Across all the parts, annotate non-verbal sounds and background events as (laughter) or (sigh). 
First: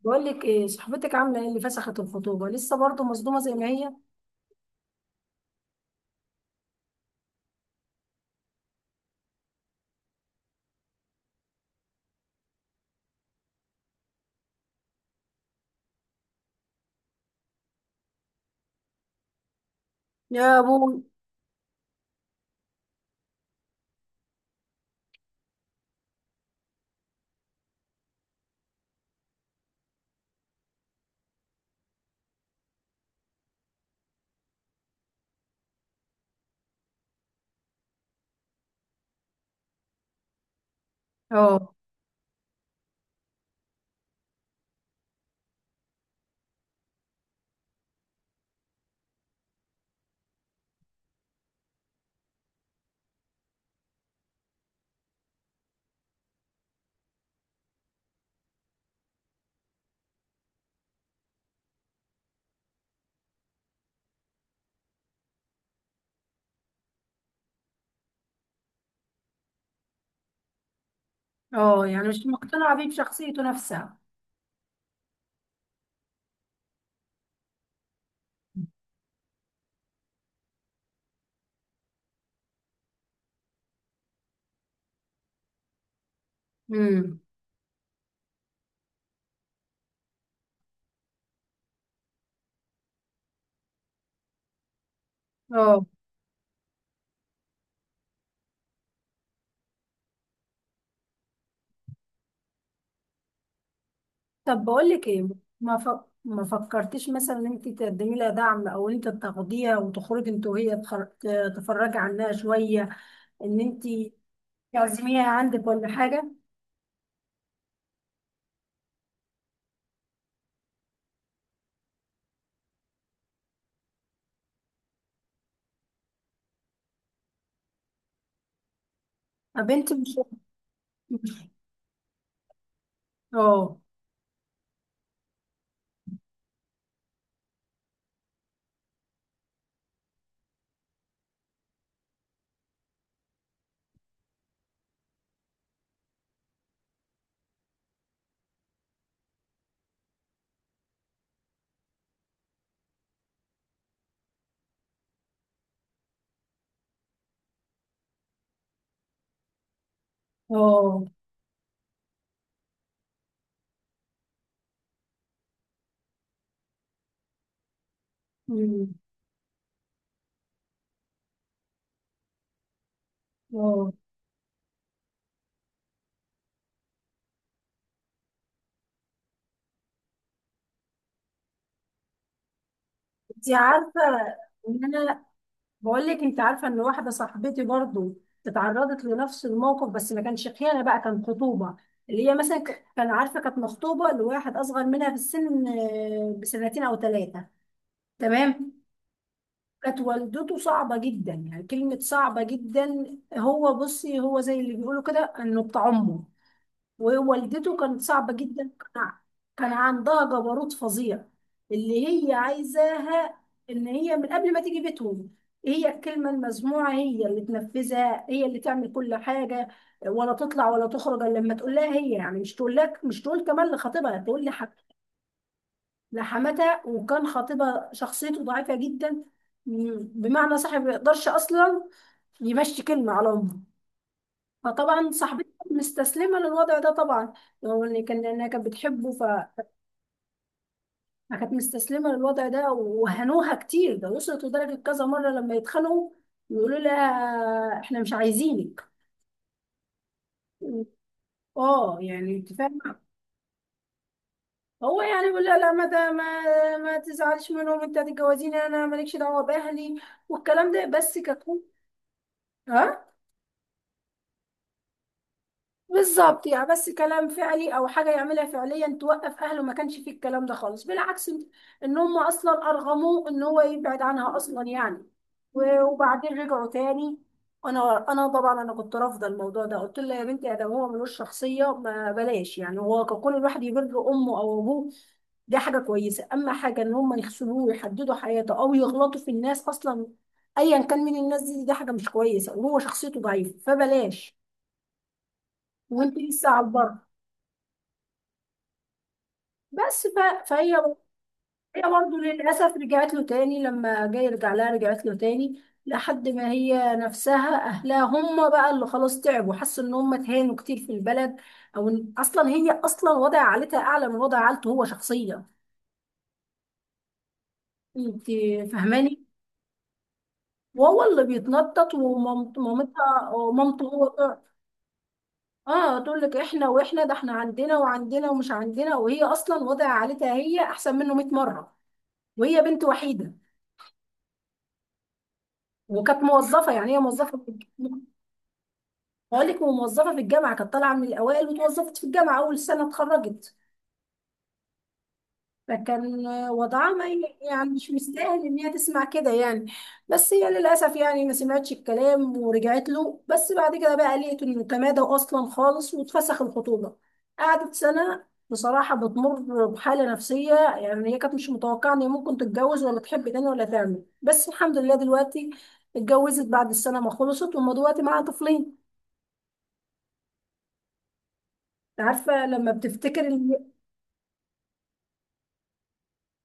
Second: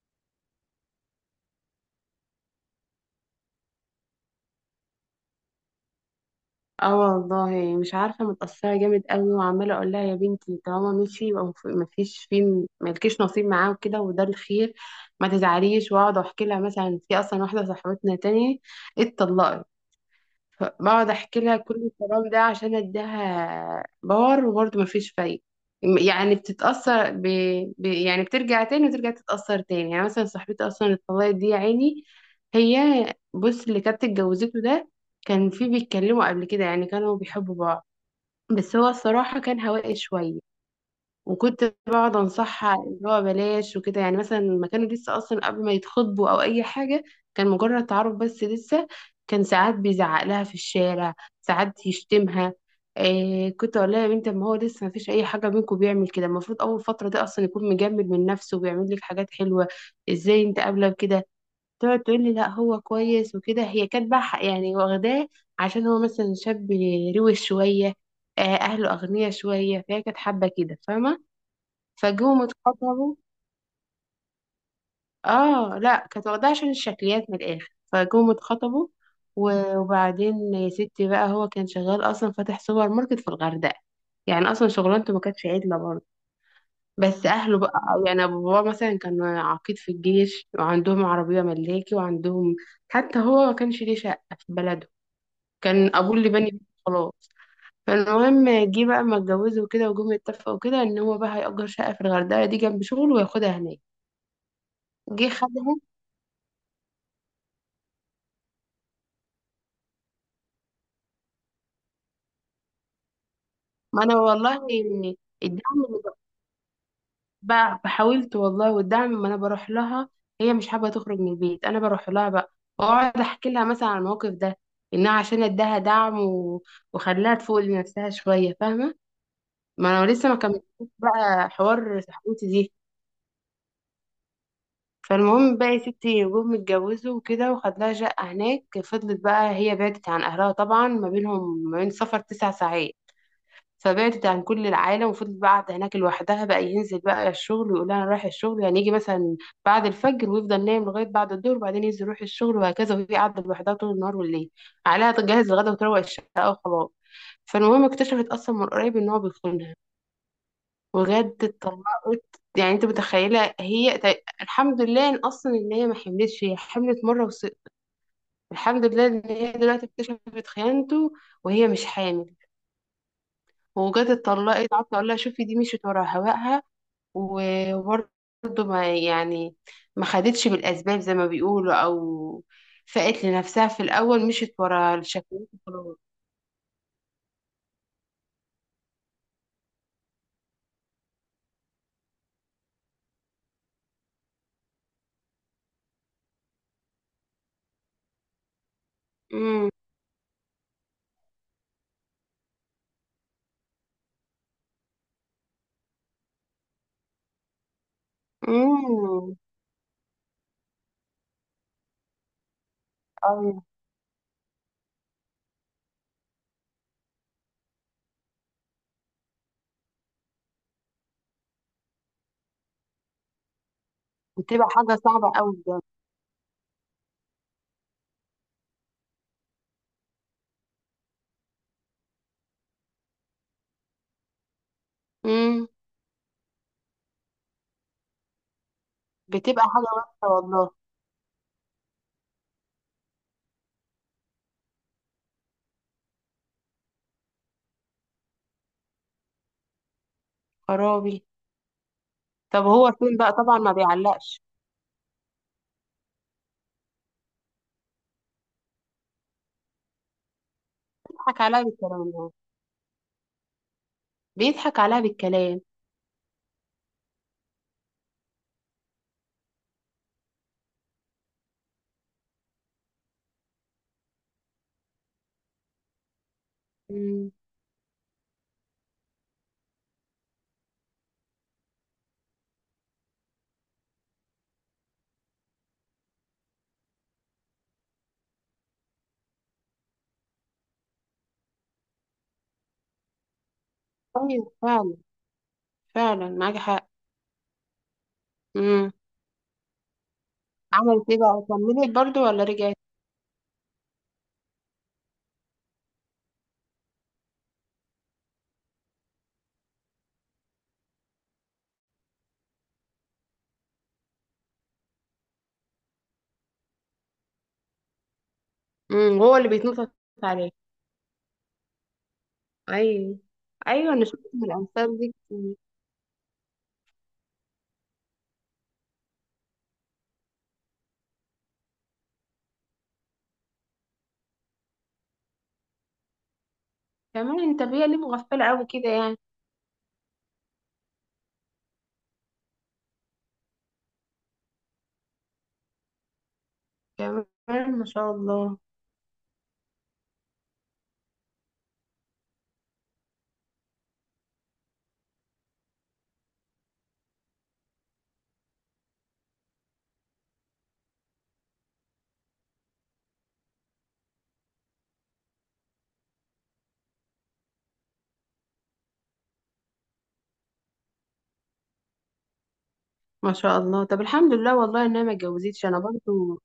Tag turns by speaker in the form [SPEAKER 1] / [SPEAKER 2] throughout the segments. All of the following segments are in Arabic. [SPEAKER 1] بقول لك ايه؟ صاحبتك عامله ايه؟ اللي فسخت الخطوبه لسه برضه مصدومه زي ما هي.
[SPEAKER 2] اه والله مش عارفة، متأثرة جامد قوي وعمالة اقول لها يا بنتي طالما مشي يبقى مفيش فيه، ملكيش نصيب معاه وكده، وده الخير. ما تزعليش. واقعد احكي لها مثلا في اصلا واحدة صاحبتنا تاني اتطلقت،
[SPEAKER 1] يا ابوي.
[SPEAKER 2] فبقعد احكي لها كل الكلام ده عشان اديها باور، وبرضه مفيش فايدة. يعني بتتأثر يعني بترجع تاني وترجع تتأثر تاني. يعني مثلا صاحبتي أصلا اللي اتطلقت دي، يا عيني، هي، بص، اللي كانت اتجوزته ده كان في بيتكلموا قبل كده، يعني كانوا بيحبوا بعض، بس هو الصراحة كان هوائي شوية. وكنت
[SPEAKER 1] اه.
[SPEAKER 2] بقعد انصحها اللي هو بلاش وكده، يعني مثلا ما كانوا لسه اصلا قبل ما يتخطبوا او اي حاجه، كان مجرد تعارف بس لسه. كان ساعات بيزعق لها في الشارع، ساعات يشتمها. إيه، كنت اقول لها يا بنت، ما هو لسه ما فيش اي حاجه بينكم بيعمل كده. المفروض اول فتره ده اصلا يكون مجمد من نفسه وبيعمل لك حاجات حلوه. ازاي انت قابله بكده؟ تقعد تقول لي لا هو كويس وكده. هي كانت بقى يعني واخداه، عشان هو مثلا شاب روش شويه، اهله اغنياء شويه، فهي كانت حابه كده، فاهمه؟
[SPEAKER 1] اه يعني مش
[SPEAKER 2] فجم
[SPEAKER 1] مقتنعه بيه،
[SPEAKER 2] اتخطبوا.
[SPEAKER 1] بشخصيته نفسها.
[SPEAKER 2] اه لا، كانت واخداها عشان الشكليات من الاخر، فجم اتخطبوا. وبعدين يا ستي بقى هو كان شغال اصلا فاتح سوبر ماركت في الغردقه، يعني اصلا شغلانته ما كانتش عدله برضه.
[SPEAKER 1] امم.
[SPEAKER 2] بس اهله بقى، يعني أبو بابا مثلا كان عقيد في الجيش، وعندهم عربيه ملاكي وعندهم، حتى هو ما كانش ليه شقه في بلده،
[SPEAKER 1] اه.
[SPEAKER 2] كان ابوه اللي بني بيته خلاص. فالمهم جه بقى ما اتجوزوا وكده، وجم يتفقوا كده ان هو بقى هيأجر شقه في الغردقه دي جنب شغله وياخدها هناك.
[SPEAKER 1] طب بقول لك ايه،
[SPEAKER 2] جه خدها.
[SPEAKER 1] ما ف... ما فكرتيش مثلا ان انت تقدمي لها دعم، او انت تاخديها وتخرجي انت وهي، تفرجي عنها شويه، ان انت
[SPEAKER 2] ما انا والله
[SPEAKER 1] تعزميها عندك
[SPEAKER 2] الدعم
[SPEAKER 1] ولا حاجه؟
[SPEAKER 2] حاولت والله، والدعم ما انا بروح لها. هي مش حابه تخرج من البيت، انا بروح لها بقى واقعد احكي لها مثلا عن الموقف ده، انها عشان اداها دعم وخلاها تفوق لنفسها شويه، فاهمه؟
[SPEAKER 1] ما بنتي
[SPEAKER 2] ما
[SPEAKER 1] مش
[SPEAKER 2] انا
[SPEAKER 1] (laughs)
[SPEAKER 2] لسه ما كملتش
[SPEAKER 1] مش-
[SPEAKER 2] بقى حوار صاحبتي دي.
[SPEAKER 1] اه.
[SPEAKER 2] فالمهم بقى يا ستي، جم اتجوزوا وكده وخد لها شقه هناك. فضلت بقى هي بعدت عن اهلها، طبعا ما بينهم ما بين سفر تسع ساعات، فبعدت عن كل العالم، وفضلت بقى قاعدة هناك لوحدها. بقى ينزل بقى الشغل ويقول انا رايح الشغل، يعني يجي مثلا بعد الفجر ويفضل نايم لغاية بعد الظهر، وبعدين ينزل يروح الشغل، وهكذا. وهي قاعدة لوحدها طول النهار والليل، عليها تجهز الغدا وتروق الشقة وخلاص. فالمهم اكتشفت اصلا من قريب ان هو بيخونها،
[SPEAKER 1] اه.
[SPEAKER 2] وجد اتطلقت. يعني انت متخيله هي، الحمد لله ان اصلا ان هي ما حملتش، هي حملت مره الحمد
[SPEAKER 1] أمم،
[SPEAKER 2] لله ان هي دلوقتي اكتشفت خيانته وهي مش حامل،
[SPEAKER 1] اه.
[SPEAKER 2] وجت اتطلقت. قعدت اقول لها شوفي دي مشيت ورا هواها، وبرضه ما، يعني ما خدتش بالأسباب زي ما بيقولوا، أو فقت
[SPEAKER 1] انت
[SPEAKER 2] لنفسها في
[SPEAKER 1] عارفه
[SPEAKER 2] الأول، مشيت
[SPEAKER 1] ان
[SPEAKER 2] ورا
[SPEAKER 1] انا
[SPEAKER 2] الشكوى وخلاص.
[SPEAKER 1] بقول لك، انت عارفه ان واحده صاحبتي برضو اتعرضت لنفس الموقف، بس ما كانش خيانه بقى، كان خطوبه. اللي هي مثلا كان عارفه، كانت مخطوبه لواحد اصغر منها في السن آه، بسنتين او ثلاثه. تمام.
[SPEAKER 2] امم.
[SPEAKER 1] كانت والدته صعبه جدا، يعني كلمه صعبه جدا، هو بصي هو زي اللي بيقولوا كده انه بتاع امه. ووالدته كانت صعبة جدا،
[SPEAKER 2] امم.
[SPEAKER 1] كان عندها جبروت فظيع. اللي هي عايزاها
[SPEAKER 2] أيوة.
[SPEAKER 1] ان هي من قبل ما تيجي بيتهم، هي الكلمة المسموعة، هي اللي تنفذها، هي اللي تعمل كل حاجة، ولا تطلع ولا تخرج الا لما تقول لها هي، يعني مش تقول لك، مش تقول كمان لخطيبها، تقول
[SPEAKER 2] بتبقى حاجة صعبة أوي بجد.
[SPEAKER 1] لحماتها. وكان خطيبها شخصيته ضعيفة جدا، بمعنى صاحب ما يقدرش اصلا يمشي كلمة على امه. فطبعا صاحبتي
[SPEAKER 2] امم.
[SPEAKER 1] كانت مستسلمة للوضع ده طبعا، لو ان كان لانها كانت بتحبه،
[SPEAKER 2] بتبقى
[SPEAKER 1] فكانت
[SPEAKER 2] حاجة وحشة والله.
[SPEAKER 1] مستسلمة للوضع ده. وهنوها كتير، ده وصلت لدرجة كذا مرة لما يتخانقوا يقولوا لها احنا مش عايزينك.
[SPEAKER 2] خرابي.
[SPEAKER 1] اه يعني انت
[SPEAKER 2] طب هو
[SPEAKER 1] فاهمة.
[SPEAKER 2] فين بقى؟ طبعا ما بيعلقش.
[SPEAKER 1] هو يعني بيقول لها لا ما ده ما ما تزعلش منهم، انت هتتجوزيني انا، مالكش دعوة باهلي، والكلام ده بس
[SPEAKER 2] بيضحك
[SPEAKER 1] ككو.
[SPEAKER 2] عليها بالكلام ده.
[SPEAKER 1] اه.
[SPEAKER 2] بيضحك عليها بالكلام.
[SPEAKER 1] بالظبط، يعني بس كلام فعلي، او حاجه يعملها فعليا توقف اهله، ما كانش فيه الكلام ده خالص، بالعكس، ان هم اصلا ارغموه ان هو يبعد عنها اصلا، يعني وبعدين رجعوا تاني.
[SPEAKER 2] امم.
[SPEAKER 1] انا انا طبعا انا كنت رافضه الموضوع ده، قلت لها يا بنتي، ادم هو ملوش شخصيه، ما بلاش يعني، هو كل الواحد يبر امه او ابوه، دي حاجه كويسه، اما حاجه ان هم يخسروه ويحددوا حياته، او يغلطوا في الناس اصلا ايا كان من الناس دي، دي حاجه مش كويسه، وهو شخصيته ضعيفه، فبلاش،
[SPEAKER 2] أيوة فعلا.
[SPEAKER 1] وانت
[SPEAKER 2] فعلا
[SPEAKER 1] لسه
[SPEAKER 2] معاكي
[SPEAKER 1] على
[SPEAKER 2] حق.
[SPEAKER 1] البر.
[SPEAKER 2] امم.
[SPEAKER 1] فهي،
[SPEAKER 2] عملت ايه بقى؟
[SPEAKER 1] هي
[SPEAKER 2] كملت
[SPEAKER 1] برضه
[SPEAKER 2] برضو ولا
[SPEAKER 1] للأسف
[SPEAKER 2] رجعت؟
[SPEAKER 1] رجعت له تاني، لما جاي يرجع لها رجعت له تاني، لحد ما هي نفسها أهلها هم بقى اللي خلاص تعبوا، حسوا إن هم اتهانوا كتير في البلد، أو إن أصلا هي أصلا وضع عائلتها أعلى من وضع عائلته هو شخصيا. أنت فاهماني؟
[SPEAKER 2] امم. هو اللي بيتنطط عليها.
[SPEAKER 1] وهو اللي بيتنطط،
[SPEAKER 2] ايوه
[SPEAKER 1] ومامتها ومامته
[SPEAKER 2] ايوه، انا
[SPEAKER 1] هو
[SPEAKER 2] شفت من الامثال دي.
[SPEAKER 1] اه تقول لك احنا، واحنا ده احنا عندنا وعندنا، ومش عندنا، وهي اصلا وضع عائلتها هي احسن منه 100 مره، وهي بنت وحيده، وكانت موظفه، يعني هي موظفه
[SPEAKER 2] كمان
[SPEAKER 1] في
[SPEAKER 2] انت بيه ليه مغفله قوي كده يعني؟
[SPEAKER 1] بقول لك موظفه في الجامعه، كانت طالعه من الاوائل، وتوظفت في الجامعه اول سنه اتخرجت. فكان وضعها ما ي- يعني
[SPEAKER 2] كمان ما
[SPEAKER 1] مش
[SPEAKER 2] شاء
[SPEAKER 1] مستاهل ان
[SPEAKER 2] الله.
[SPEAKER 1] هي تسمع كده يعني. بس هي للاسف يعني ما سمعتش الكلام ورجعت له، بس بعد كده بقى لقيت انه تمادى اصلا خالص، واتفسخ الخطوبه. قعدت سنه بصراحه بتمر بحاله نفسيه، يعني هي كانت مش متوقعه ان هي ممكن تتجوز، ولا تحب تاني، ولا تعمل، بس الحمد لله دلوقتي اتجوزت بعد السنه ما خلصت، وما دلوقتي معاها طفلين. عارفه لما بتفتكر
[SPEAKER 2] ما شاء الله. طب الحمد لله والله ان انا ما اتجوزتش انا برضو.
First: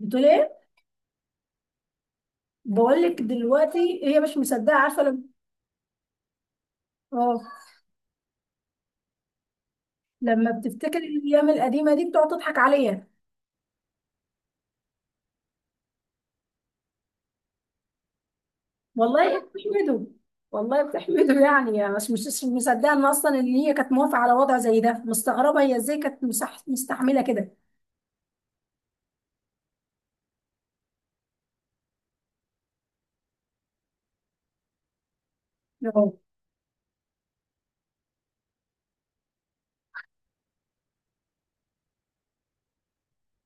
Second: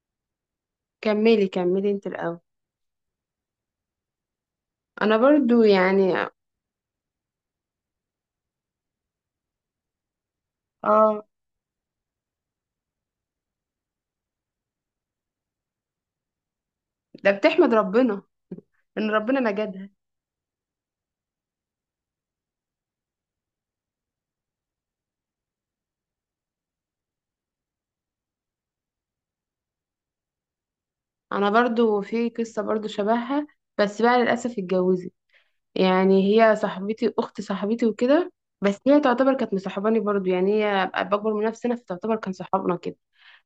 [SPEAKER 1] بتقول ايه؟
[SPEAKER 2] كملي كملي انت الاول.
[SPEAKER 1] بقول لك دلوقتي هي مش مصدقه، عارفه؟
[SPEAKER 2] انا
[SPEAKER 1] لما،
[SPEAKER 2] برضو يعني.
[SPEAKER 1] اه، لما بتفتكر
[SPEAKER 2] اه،
[SPEAKER 1] الايام القديمه دي بتقعد تضحك عليا.
[SPEAKER 2] ده بتحمد ربنا ان
[SPEAKER 1] والله
[SPEAKER 2] ربنا نجدها.
[SPEAKER 1] بتحمده، والله بتحمده يعني، يعني مش مصدقه ان اصلا ان هي كانت موافقه على وضع زي ده. مستغربه هي ازاي كانت مستحمله كده.
[SPEAKER 2] انا برضو في قصه برضو شبهها، بس بقى للاسف اتجوزت.
[SPEAKER 1] اه.
[SPEAKER 2] يعني هي صاحبتي، اخت صاحبتي وكده، بس هي تعتبر كانت مصاحباني برضو. يعني هي اكبر من نفسنا، فتعتبر كان صحابنا كده.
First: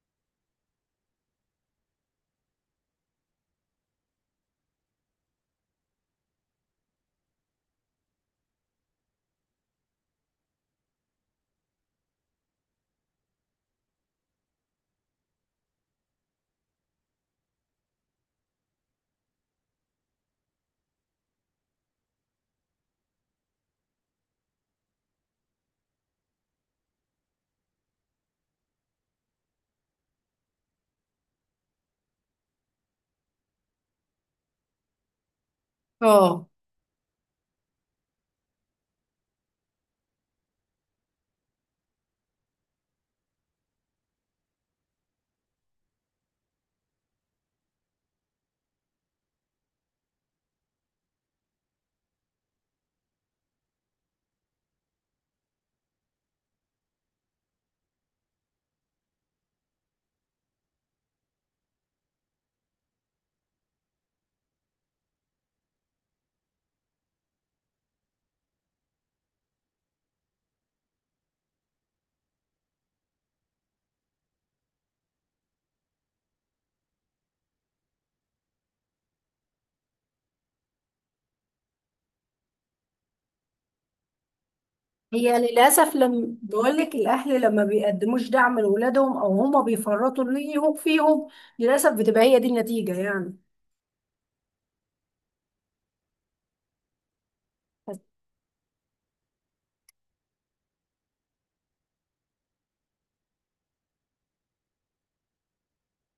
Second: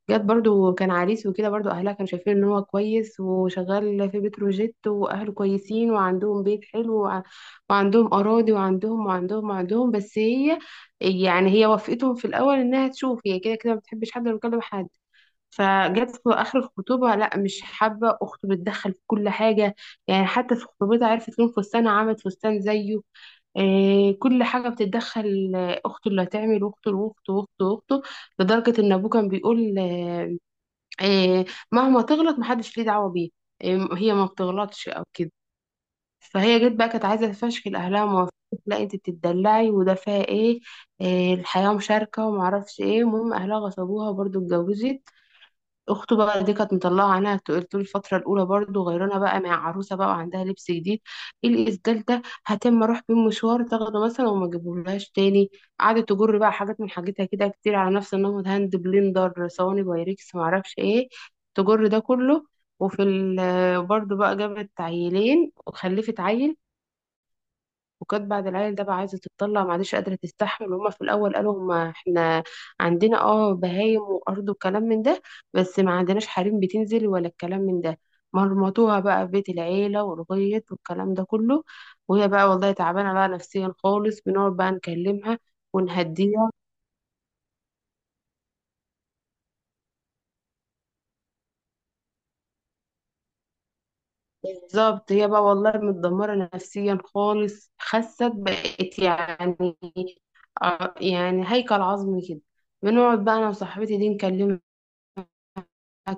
[SPEAKER 2] جت برضو كان عريس وكده، برضو اهلها كانوا شايفين ان هو كويس وشغال في بتروجيت، واهله كويسين وعندهم بيت حلو وعندهم اراضي وعندهم وعندهم وعندهم، بس هي يعني هي وافقتهم في الاول انها تشوف، هي كده كده ما بتحبش حد ولا بتكلم حد. فجت في اخر الخطوبه، لا مش حابه، اخته بتدخل في كل حاجه، يعني حتى في خطوبتها عرفت لون فستانها عملت فستان زيه، كل حاجة بتتدخل، أخته اللي هتعمل، أخته وأخته وأخته وأخته، لدرجة إن أبوه كان بيقول، آه، مهما تغلط محدش ليه دعوة بيه، هي ما بتغلطش او كده.
[SPEAKER 1] اه.
[SPEAKER 2] فهي جت بقى كانت عايزة تفشكل اهلها وما، لا انت بتتدلعي وده فيها ايه، الحياة مشاركة وما اعرفش ايه. المهم اهلها غصبوها، برضو اتجوزت. اخته بقى دي كانت مطلعه عينها طول، طول الفتره الاولى برضو، غيرنا بقى مع عروسه بقى وعندها لبس جديد، ايه الاسدال ده، هتم اروح بيه مشوار، تاخده مثلا وما اجيبهولهاش تاني، قعدت تجر بقى حاجات من حاجتها كده كتير على نفس النمط، هاند بلندر، صواني بايركس، معرفش ايه، تجر ده كله. وفي برضو بقى جابت عيلين وخلفت عيل، وكانت بعد العيل ده بقى عايزه تتطلع، معلش قادره تستحمل، وهما في الاول قالوا هما احنا عندنا اه بهايم وارض وكلام من ده، بس ما عندناش حريم بتنزل ولا الكلام من ده. مرمطوها بقى في بيت العيله والغيط والكلام ده كله، وهي بقى والله تعبانه بقى نفسيا خالص. بنقعد بقى
[SPEAKER 1] هي
[SPEAKER 2] نكلمها
[SPEAKER 1] للأسف، لما
[SPEAKER 2] ونهديها.
[SPEAKER 1] بقول لك الأهل لما بيقدموش دعم لأولادهم، أو هما بيفرطوا ليهم فيهم، للأسف بتبقى هي دي النتيجة يعني.
[SPEAKER 2] بالظبط، هي بقى والله متدمره نفسيا خالص، خست بقت يعني، يعني هيكل عظمي كده. بنقعد بقى انا وصاحبتي دي نكلمها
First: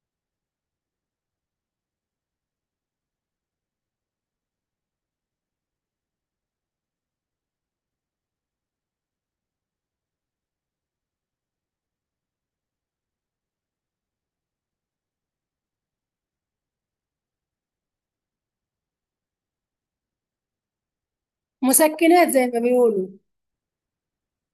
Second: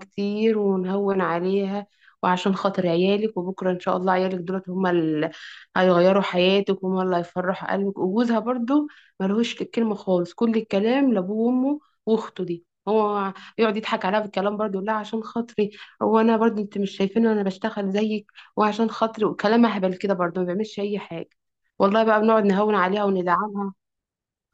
[SPEAKER 2] كتير ونهون عليها، وعشان خاطر عيالك، وبكرة إن شاء الله عيالك دولت هما اللي هيغيروا حياتك، وهما اللي هيفرحوا قلبك. وجوزها برضو ملهوش الكلمة خالص، كل الكلام لأبوه وأمه وأخته دي، هو يقعد يضحك عليها بالكلام برضو، لا عشان خاطري، هو انا برضو، انت مش شايفين انا بشتغل زيك، وعشان خاطري، وكلام اهبل كده، برضو ما بيعملش اي حاجه. والله بقى
[SPEAKER 1] مسكنات
[SPEAKER 2] بنقعد
[SPEAKER 1] زي ما
[SPEAKER 2] نهون عليها
[SPEAKER 1] بيقولوا.
[SPEAKER 2] وندعمها.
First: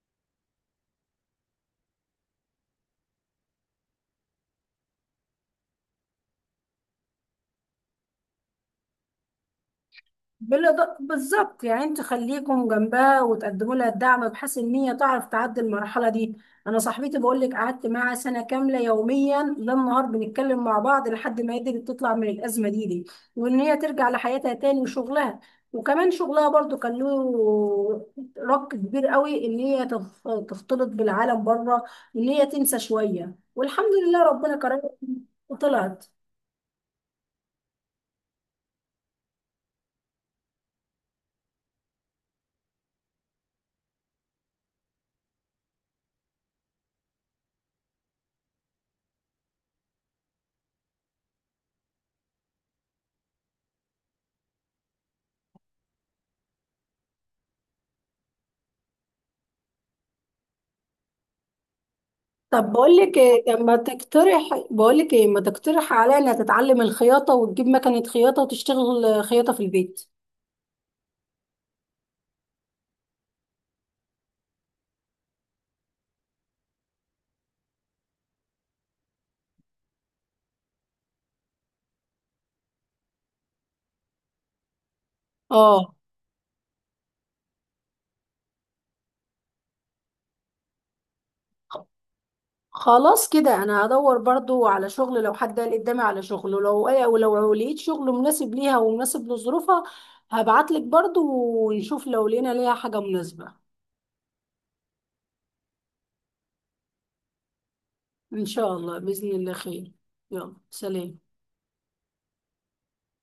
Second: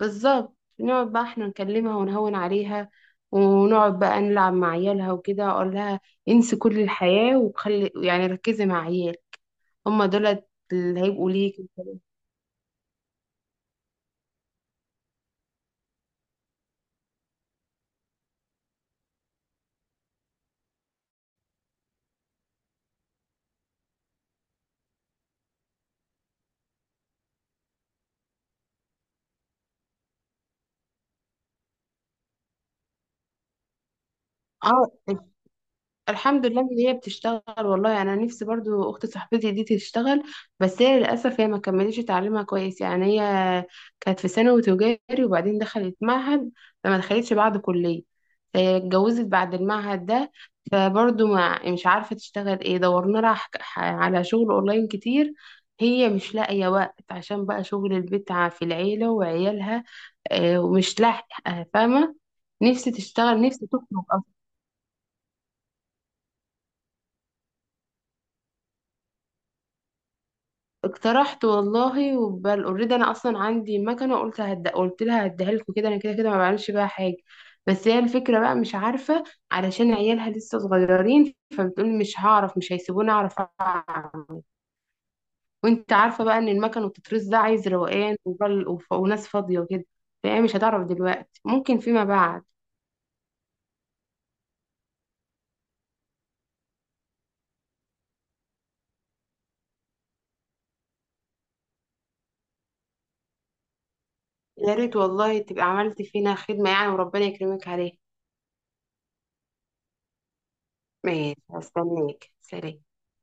[SPEAKER 2] بالظبط، نقعد بقى احنا نكلمها ونهون عليها، ونقعد بقى نلعب مع عيالها وكده، اقول لها انسي كل الحياة، وخلي يعني ركزي مع عيال، هما دولت اللي هيبقوا ليك.
[SPEAKER 1] بالظبط، يعني انتوا خليكم جنبها، وتقدموا لها الدعم، بحيث ان هي تعرف تعدي المرحله دي. انا صاحبتي بقول لك قعدت معاها سنه كامله، يوميا ليل نهار بنتكلم مع بعض، لحد ما قدرت تطلع من الازمه دي، وان هي ترجع لحياتها تاني وشغلها. وكمان شغلها برضو كان له رق كبير قوي، ان هي تختلط بالعالم بره، ان هي تنسى شويه. والحمد لله ربنا كرمها
[SPEAKER 2] اه
[SPEAKER 1] وطلعت.
[SPEAKER 2] الحمد لله ان هي بتشتغل والله، يعني انا نفسي برضو اخت صاحبتي دي تشتغل، بس هي للاسف هي ما كملتش تعليمها كويس، يعني هي كانت في ثانوي تجاري، وبعدين دخلت معهد، فما دخلتش بعد كليه، هي اتجوزت بعد المعهد ده. فبرضو ما مش عارفه تشتغل ايه، دورنا لها على شغل اونلاين كتير، هي مش لاقيه وقت عشان بقى شغل البيت في العيله وعيالها، ومش لاحقه، فاهمه؟
[SPEAKER 1] طب
[SPEAKER 2] نفسي
[SPEAKER 1] بقول لك
[SPEAKER 2] تشتغل،
[SPEAKER 1] ايه، طب
[SPEAKER 2] نفسي
[SPEAKER 1] ما
[SPEAKER 2] تخرج.
[SPEAKER 1] تقترح، بقول لك ايه، ما تقترح عليا انها تتعلم الخياطه، وتجيب مكنه خياطه، وتشتغل آه، خياطه في البيت.
[SPEAKER 2] اقترحت والله وبل اوريدي، انا اصلا عندي مكنه، قلت قلت لها هديها لكم كده، انا كده كده ما بعملش بيها حاجه. بس هي الفكره بقى مش عارفه، علشان عيالها لسه صغيرين، فبتقول مش هعرف، مش هيسيبوني اعرف اعمل. وانت
[SPEAKER 1] اه
[SPEAKER 2] عارفه بقى ان المكن وتترس ده عايز روقان وناس فاضيه وكده، فهي مش هتعرف دلوقتي، ممكن فيما بعد.
[SPEAKER 1] خلاص كده، انا هدور برضو على شغل، لو حد قال قدامي على شغل، ولو ولو لقيت شغل مناسب ليها ومناسب لظروفها هبعت لك برضو، ونشوف لو لقينا ليها حاجه مناسبه.
[SPEAKER 2] يا ريت والله تبقى عملت فينا خدمه يعني، وربنا يكرمك عليها.
[SPEAKER 1] ان شاء الله، باذن الله خير. يلا سلام.
[SPEAKER 2] ماشي، هستناك، سلام.